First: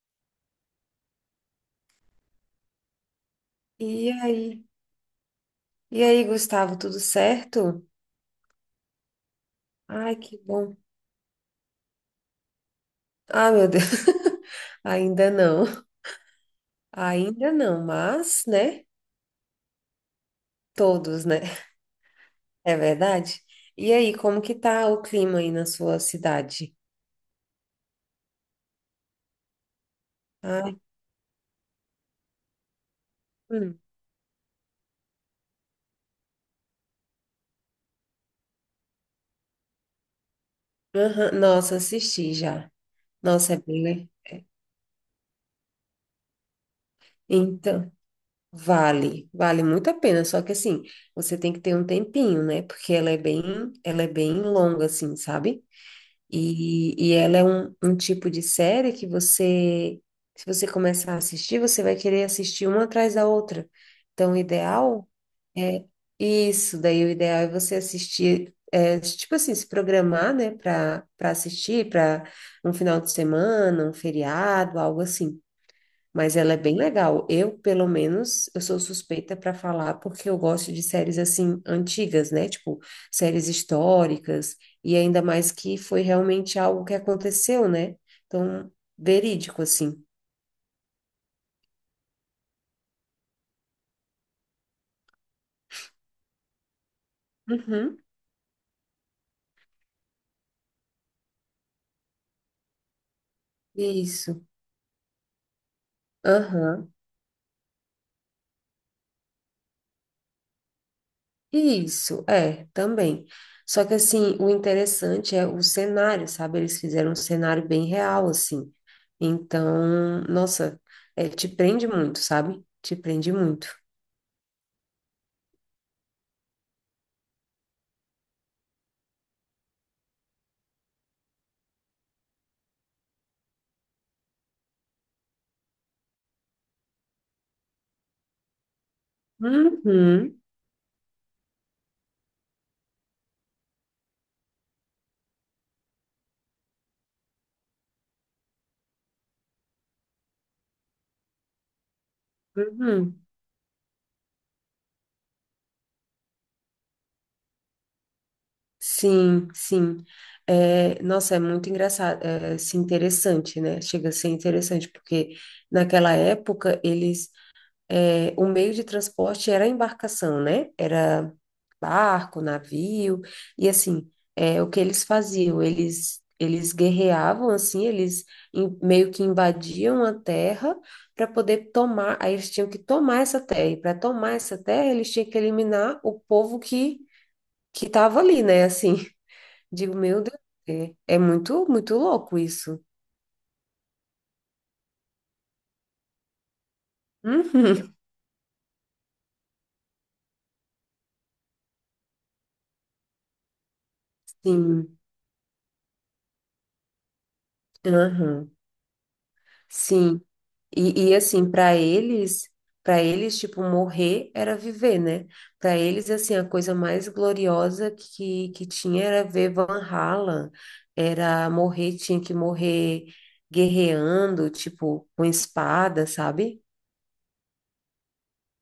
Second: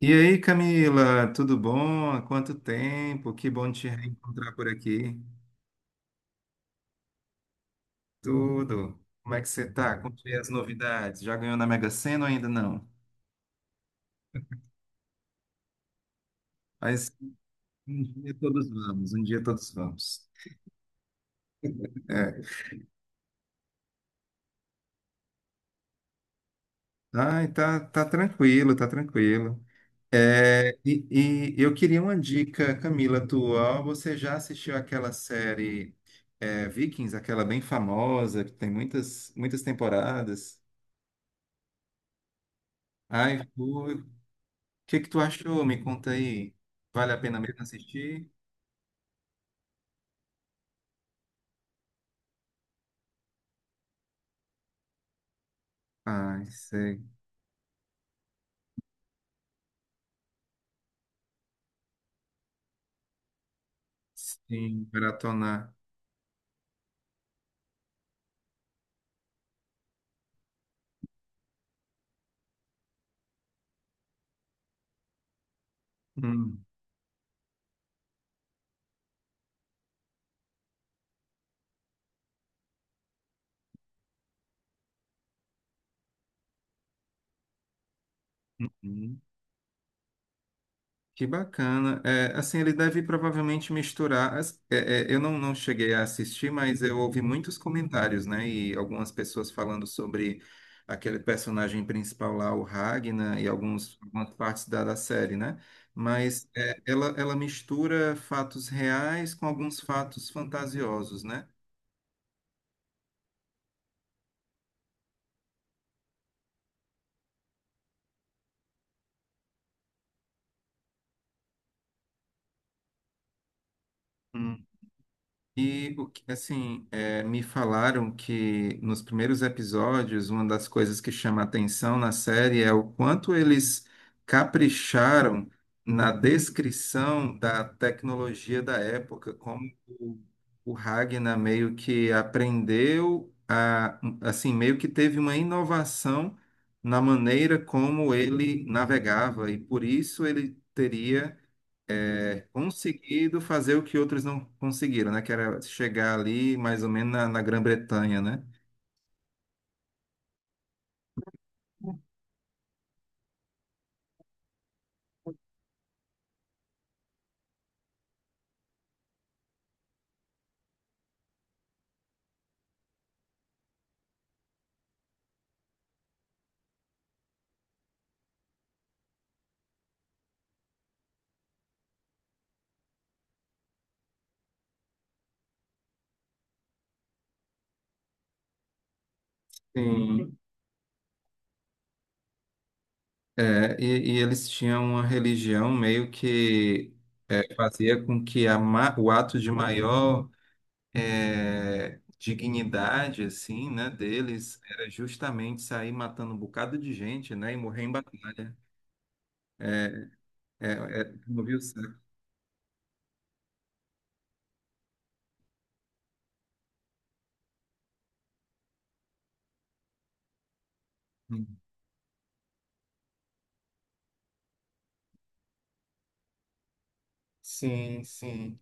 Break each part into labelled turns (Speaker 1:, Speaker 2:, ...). Speaker 1: E aí, Camila, tudo bom? Há quanto tempo? Que bom te
Speaker 2: E
Speaker 1: reencontrar
Speaker 2: aí?
Speaker 1: por aqui.
Speaker 2: E aí, Gustavo, tudo certo?
Speaker 1: Tudo. Como é que você tá?
Speaker 2: Ai,
Speaker 1: Contei
Speaker 2: que
Speaker 1: as
Speaker 2: bom.
Speaker 1: novidades. Já ganhou na Mega Sena ou ainda não?
Speaker 2: Ah, meu Deus. Ainda não.
Speaker 1: Mas
Speaker 2: Ainda não,
Speaker 1: um dia
Speaker 2: mas,
Speaker 1: todos
Speaker 2: né?
Speaker 1: vamos, um dia todos vamos.
Speaker 2: Todos, né?
Speaker 1: É.
Speaker 2: É verdade? E aí, como que tá o clima aí na sua cidade?
Speaker 1: Ai, tá tranquilo, tá tranquilo. É,
Speaker 2: Ai,
Speaker 1: e, e eu queria uma dica, Camila,
Speaker 2: hum.
Speaker 1: tua. Você já assistiu aquela série Vikings, aquela bem famosa, que tem muitas temporadas?
Speaker 2: Aham. Nossa, assisti já.
Speaker 1: Ai,
Speaker 2: Nossa, é bem.
Speaker 1: fui. O
Speaker 2: Le-
Speaker 1: que que tu achou? Me conta aí. Vale a pena mesmo
Speaker 2: Então,
Speaker 1: assistir?
Speaker 2: vale muito a pena, só que assim, você tem que ter um tempinho, né? Porque ela é bem longa assim, sabe?
Speaker 1: Ah,
Speaker 2: E,
Speaker 1: sei.
Speaker 2: e ela é um tipo de série que você, se você começar a assistir, você vai querer assistir uma atrás da outra. Então, o
Speaker 1: Sim,
Speaker 2: ideal
Speaker 1: maratonar.
Speaker 2: é isso. Daí, o ideal é você assistir, é, tipo assim, se programar, né, para assistir, para um final de semana, um feriado, algo assim. Mas ela é
Speaker 1: Hum,
Speaker 2: bem legal. Eu, pelo menos, eu sou suspeita para falar porque eu gosto de séries assim antigas, né? Tipo, séries históricas e ainda mais que foi realmente algo que aconteceu, né? Então,
Speaker 1: hum.
Speaker 2: verídico assim.
Speaker 1: Que bacana. É, assim, ele deve provavelmente misturar. Eu não cheguei a assistir, mas eu ouvi muitos
Speaker 2: Uhum.
Speaker 1: comentários, né? E algumas pessoas falando sobre aquele personagem principal lá, o Ragnar, e algumas
Speaker 2: Isso.
Speaker 1: partes da série, né? Mas é,
Speaker 2: Aham.
Speaker 1: ela mistura fatos reais com alguns fatos fantasiosos, né?
Speaker 2: Isso, é, também. Só que assim, o interessante é o cenário, sabe? Eles fizeram um cenário bem real assim. Então, nossa, é, te prende muito, sabe? Te prende muito.
Speaker 1: Hum. E assim, é, me falaram que nos primeiros episódios, uma das coisas que chama atenção na série é o quanto eles capricharam na descrição da tecnologia da época, como
Speaker 2: Uhum.
Speaker 1: o Ragnar meio que aprendeu a, assim, meio que teve uma inovação na maneira como ele navegava, e por isso ele teria Uhum
Speaker 2: Uhum.
Speaker 1: conseguido fazer o que outros não conseguiram, né? Que era chegar ali mais ou menos na Grã-Bretanha, né?
Speaker 2: Sim, sim. É, nossa, é muito engraçado, é, assim, interessante, né? Chega a ser interessante, porque naquela época eles, é, o meio de transporte era a embarcação, né? Era barco, navio, e assim, é, o que eles faziam? Eles guerreavam, assim, eles in- meio que invadiam a terra para poder tomar, aí eles tinham que tomar essa terra, e para tomar essa terra eles tinham que eliminar o povo que tava ali, né? Assim, digo, meu
Speaker 1: Sim.
Speaker 2: Deus, é, é muito, muito louco isso.
Speaker 1: E eles tinham uma religião meio que
Speaker 2: Uhum,
Speaker 1: fazia com que o ato de maior dignidade, assim, né, deles era
Speaker 2: sim,
Speaker 1: justamente sair matando um bocado de gente, né? E morrer em
Speaker 2: uhum,
Speaker 1: batalha.
Speaker 2: sim. E, e
Speaker 1: Não
Speaker 2: assim,
Speaker 1: viu o saco.
Speaker 2: para eles, tipo, morrer era viver, né? Para eles, assim, a coisa mais gloriosa que tinha era ver Van Halen, era morrer, tinha que morrer guerreando, tipo, com espada, sabe?
Speaker 1: Sim, sim.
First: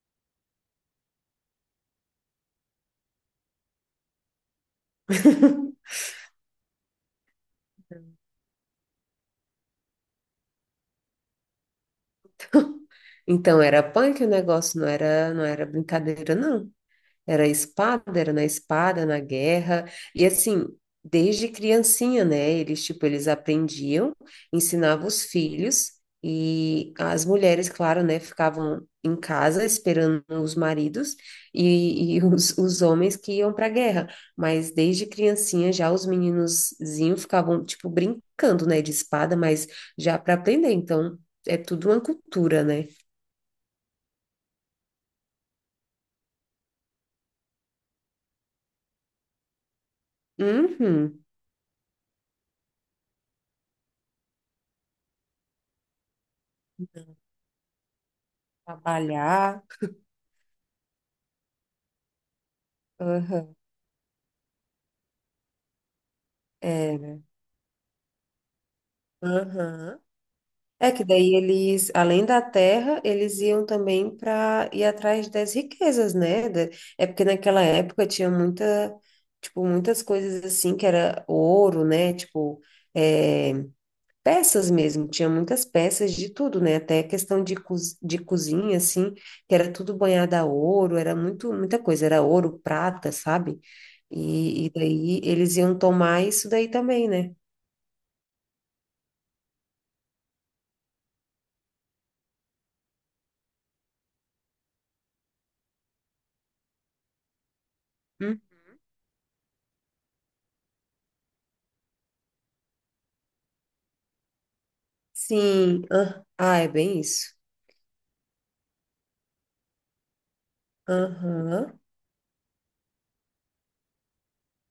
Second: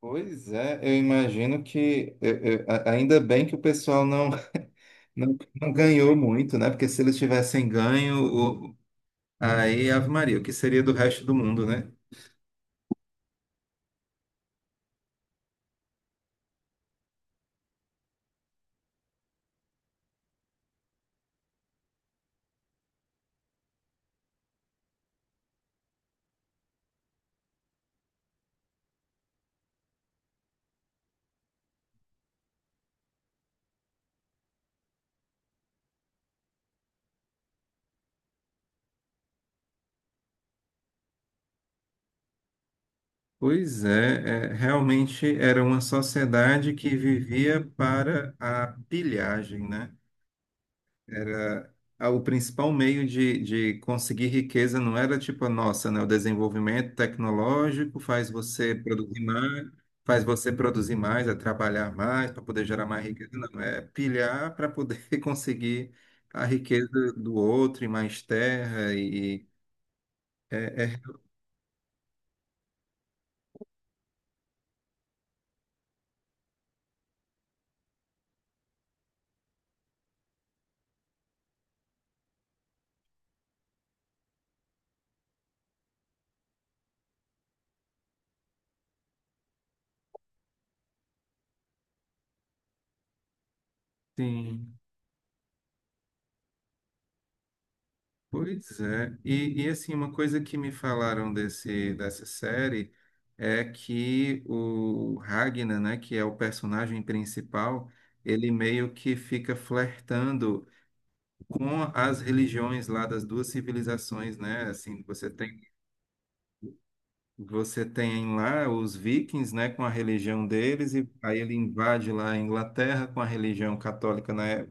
Speaker 1: Pois é, eu imagino que ainda bem que o pessoal não ganhou muito, né? Porque se eles tivessem ganho, o- aí Ave Maria, o que seria do resto do mundo, né?
Speaker 2: Então era punk o negócio, não era, não era brincadeira, não. Era espada, era na espada, na guerra. E assim, desde criancinha, né? Eles, tipo, eles aprendiam, ensinavam os filhos e as mulheres, claro, né? Ficavam em casa esperando os maridos e os homens que iam para a guerra. Mas desde criancinha já os meninozinhos ficavam, tipo, brincando, né? De espada, mas já para aprender. Então, é tudo uma cultura, né?
Speaker 1: Pois é, é, realmente era uma sociedade que vivia para a pilhagem, né?
Speaker 2: Uhum.
Speaker 1: Era, ah, o principal meio de conseguir riqueza não era tipo a nossa, né? O desenvolvimento tecnológico faz você produzir
Speaker 2: Trabalhar.
Speaker 1: mais, faz você produzir mais, é trabalhar mais para poder gerar mais riqueza.
Speaker 2: Aham.
Speaker 1: Não, é pilhar para poder conseguir a riqueza
Speaker 2: É.
Speaker 1: do outro e mais terra e
Speaker 2: Aham.
Speaker 1: é,
Speaker 2: É
Speaker 1: é,
Speaker 2: que daí eles, além da terra, eles iam também para ir atrás das riquezas, né? Da- É porque naquela época tinha muita, tipo, muitas coisas assim que era ouro, né? Tipo, é, peças mesmo, tinha muitas peças de tudo, né? Até questão de, co de cozinha, assim, que era tudo banhado a ouro, era muito, muita coisa, era ouro, prata, sabe? E
Speaker 1: sim.
Speaker 2: daí eles iam tomar isso daí também, né?
Speaker 1: Pois é, e assim, uma coisa que me falaram dessa série é que o Ragnar, né, que é o personagem principal, ele meio que fica flertando com as religiões lá das duas civilizações, né, assim,
Speaker 2: Sim. Ah, ah, é bem isso.
Speaker 1: você tem lá os vikings, né, com a religião deles, e aí ele
Speaker 2: Aham.
Speaker 1: invade lá a Inglaterra com a religião católica, né,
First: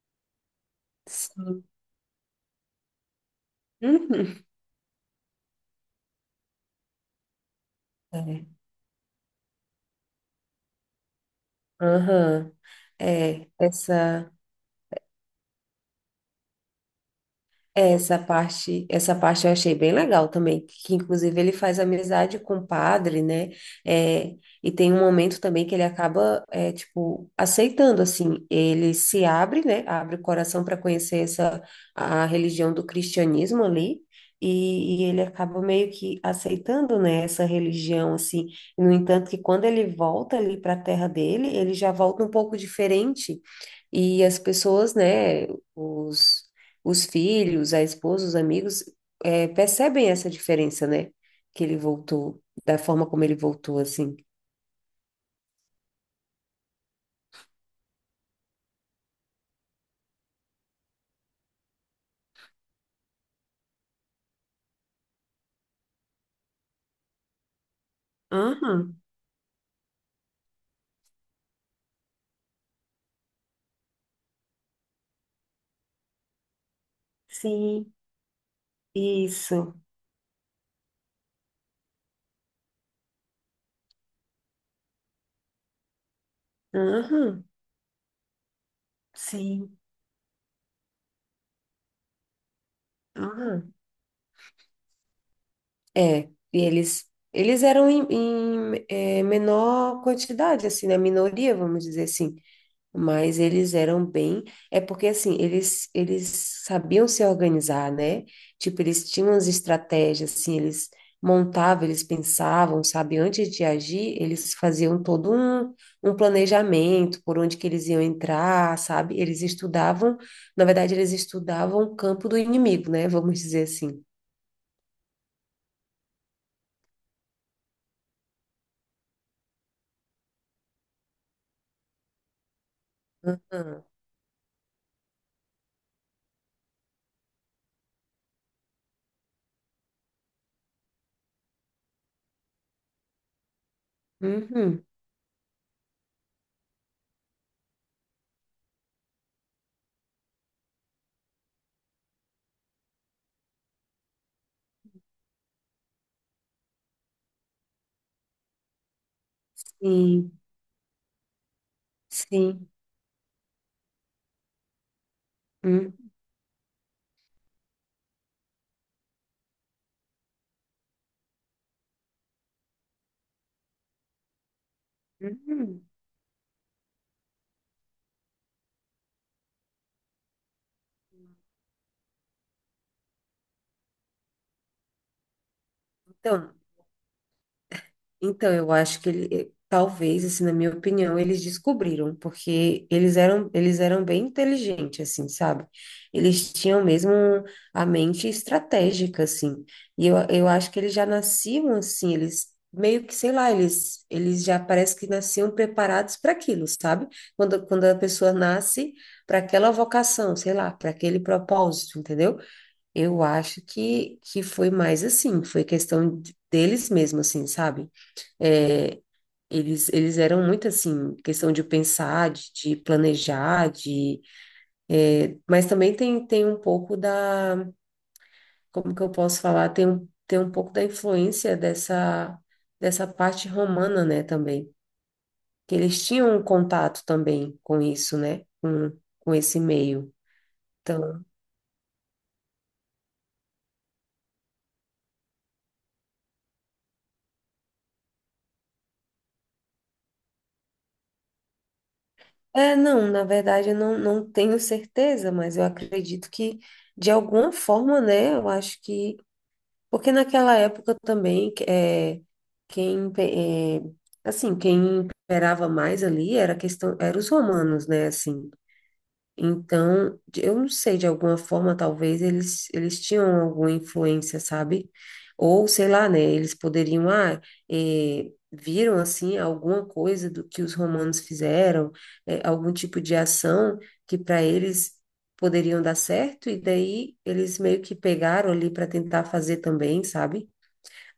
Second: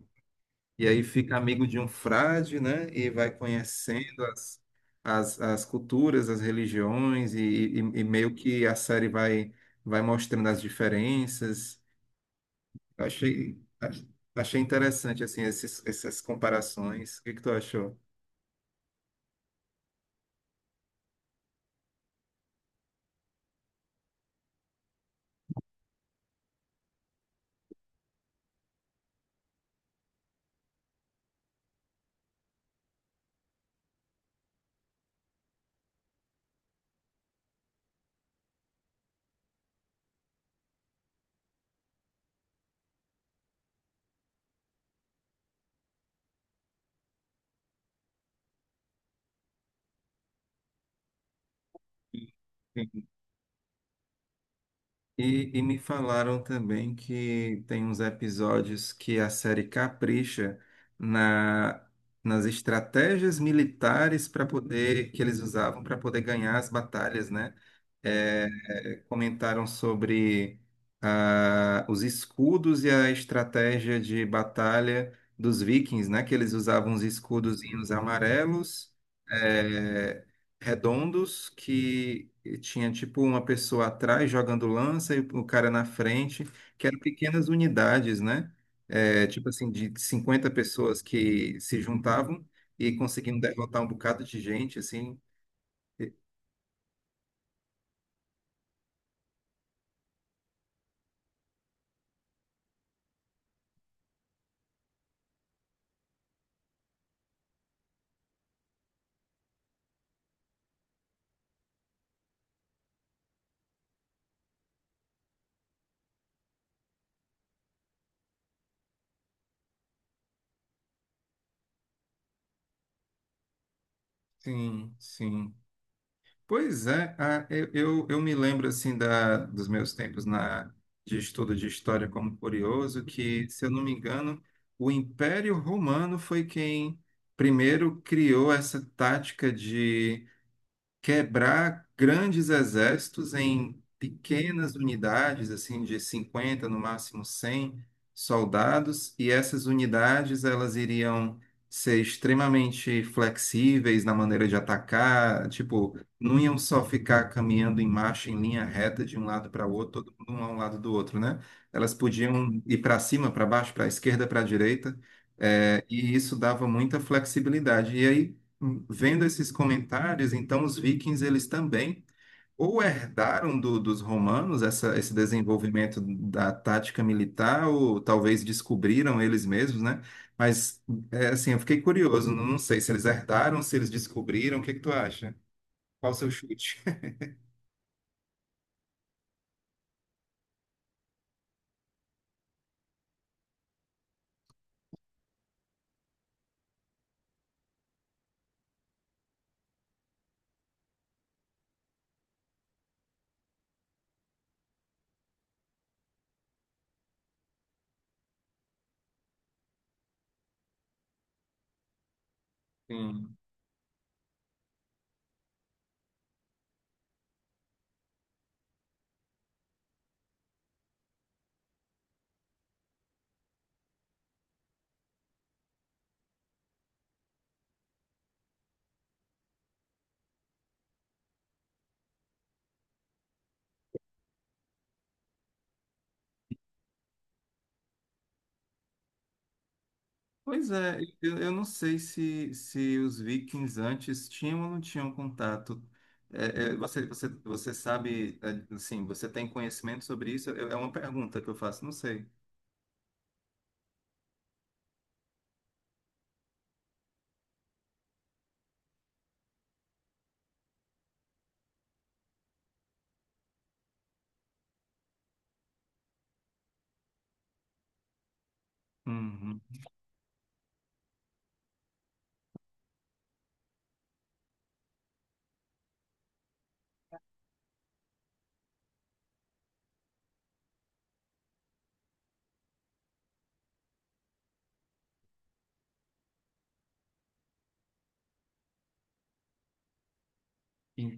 Speaker 1: e aí fica
Speaker 2: Sim.
Speaker 1: amigo de um frade, né? E vai conhecendo
Speaker 2: Uhum.
Speaker 1: as culturas, as religiões, e meio
Speaker 2: É.
Speaker 1: que a série vai, vai mostrando as diferenças.
Speaker 2: Aham.
Speaker 1: Eu
Speaker 2: É,
Speaker 1: achei, ach-
Speaker 2: essa.
Speaker 1: Achei interessante, assim, essas comparações. O que que tu achou?
Speaker 2: Essa parte eu achei bem legal também, que inclusive ele faz amizade com o padre, né? É, e tem um momento também que ele acaba, é, tipo, aceitando, assim, ele se abre, né? Abre o coração para conhecer essa, a religião do cristianismo ali, e ele acaba meio que aceitando, né, essa religião, assim. No entanto, que quando ele volta ali para a terra dele, ele já volta um pouco diferente e as pessoas, né, os, os filhos, a esposa, os amigos, percebem essa diferença, né? Que ele voltou, da forma como ele voltou, assim.
Speaker 1: E me falaram também que tem uns episódios que a série capricha na, nas estratégias militares para poder que eles usavam para poder ganhar as batalhas, né? É,
Speaker 2: Aham,
Speaker 1: Comentaram sobre, ah, os escudos e a estratégia de batalha dos vikings, né? Que eles usavam os escudozinhos
Speaker 2: sim,
Speaker 1: amarelos.
Speaker 2: isso.
Speaker 1: É, redondos que tinha tipo uma pessoa atrás jogando lança e o cara na frente, que eram
Speaker 2: Aham,
Speaker 1: pequenas unidades, né? É, tipo assim,
Speaker 2: sim,
Speaker 1: de 50 pessoas que se juntavam e conseguiam
Speaker 2: aham.
Speaker 1: derrotar um bocado de gente, assim.
Speaker 2: É, e eles eram em menor quantidade, assim, na minoria, vamos dizer assim. Mas eles eram bem. É porque, assim, eles sabiam se organizar, né? Tipo, eles tinham as estratégias, assim, eles montavam, eles pensavam, sabe? Antes de agir, eles faziam todo um, um planejamento por onde que eles iam entrar, sabe? Eles estudavam, na verdade, eles estudavam o campo do inimigo, né? Vamos dizer assim.
Speaker 1: Sim, sim. Pois é, ah, eu me lembro assim dos meus tempos de estudo de história como curioso, que, se eu não
Speaker 2: Aham.
Speaker 1: me engano, o Império Romano foi quem primeiro criou essa tática de quebrar grandes exércitos em pequenas
Speaker 2: Uhum.
Speaker 1: unidades, assim, de 50 no máximo 100 soldados, e essas unidades elas iriam ser extremamente flexíveis na maneira de atacar, tipo, não iam só ficar caminhando em marcha, em linha reta, de um lado para o outro, todo
Speaker 2: Sim,
Speaker 1: mundo a um lado do outro, né? Elas podiam
Speaker 2: sim.
Speaker 1: ir para cima, para baixo, para a esquerda, para a direita, eh,
Speaker 2: Uhum.
Speaker 1: e isso dava muita flexibilidade. E aí, vendo esses comentários, então os vikings eles também ou herdaram dos romanos esse
Speaker 2: Uhum.
Speaker 1: desenvolvimento da tática militar, ou talvez descobriram eles mesmos, né? Mas é, assim, eu fiquei curioso, não não sei se eles herdaram, se eles descobriram, o que que tu acha? Qual o seu
Speaker 2: Então.
Speaker 1: chute?
Speaker 2: Então, eu acho que ele, talvez, assim, na minha opinião, eles descobriram, porque eles eram bem inteligentes, assim, sabe? Eles tinham mesmo a mente estratégica, assim. E eu acho que eles já nasciam assim, eles meio que, sei lá, eles já parece que nasciam preparados para aquilo, sabe? Quando, quando a pessoa nasce para aquela vocação, sei lá, para aquele propósito, entendeu? Eu
Speaker 1: Sim.
Speaker 2: acho que foi mais assim, foi questão de- deles mesmo, assim, sabe? É, eles eram muito assim, questão de pensar, de planejar, de, é, mas também tem, tem um pouco da, como que eu posso falar, tem um pouco da influência dessa, dessa parte romana, né, também, que eles tinham um contato também com isso, né, com esse meio.
Speaker 1: Pois é,
Speaker 2: Então,
Speaker 1: eu não sei se os vikings antes tinham ou não tinham contato. É, você, você sabe, é, assim, você tem conhecimento sobre isso? É é uma pergunta que eu faço, não sei.
Speaker 2: é, não, na verdade eu não, não tenho certeza, mas eu acredito que, de alguma forma, né, eu acho que porque naquela época também, é, quem, pe- é, assim, quem imperava mais ali era a questão, eram os romanos, né, assim.
Speaker 1: Uhum.
Speaker 2: Então, eu não sei, de alguma forma, talvez eles, eles tinham alguma influência, sabe? Ou, sei lá, né? Eles poderiam, ah, viram, assim, alguma coisa do que os romanos fizeram, algum tipo de ação que para eles poderiam dar certo, e daí eles meio que pegaram ali para tentar fazer também, sabe?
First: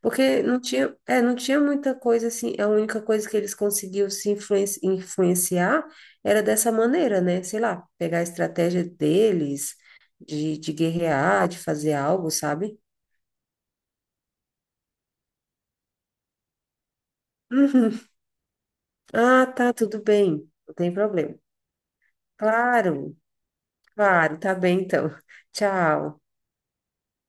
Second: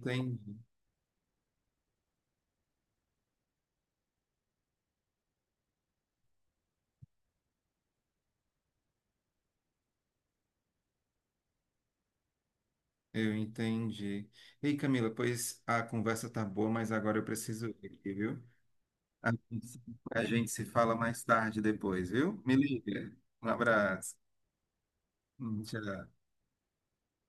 Speaker 2: Porque não tinha, é, não tinha muita coisa assim. A única coisa que eles conseguiam se influenci- influenciar era dessa maneira, né? Sei lá, pegar a estratégia deles, de guerrear, de fazer algo, sabe?
Speaker 1: eu entendi. Ei, Camila, pois a conversa tá boa, mas agora eu preciso ir
Speaker 2: Uhum.
Speaker 1: aqui, viu? A
Speaker 2: Ah,
Speaker 1: gente
Speaker 2: tá,
Speaker 1: se
Speaker 2: tudo
Speaker 1: a
Speaker 2: bem.
Speaker 1: gente se
Speaker 2: Não tem
Speaker 1: fala mais
Speaker 2: problema.
Speaker 1: tarde depois, viu? Me
Speaker 2: Claro,
Speaker 1: liga. Um abraço.
Speaker 2: claro, tá bem então.
Speaker 1: Tchau.
Speaker 2: Tchau.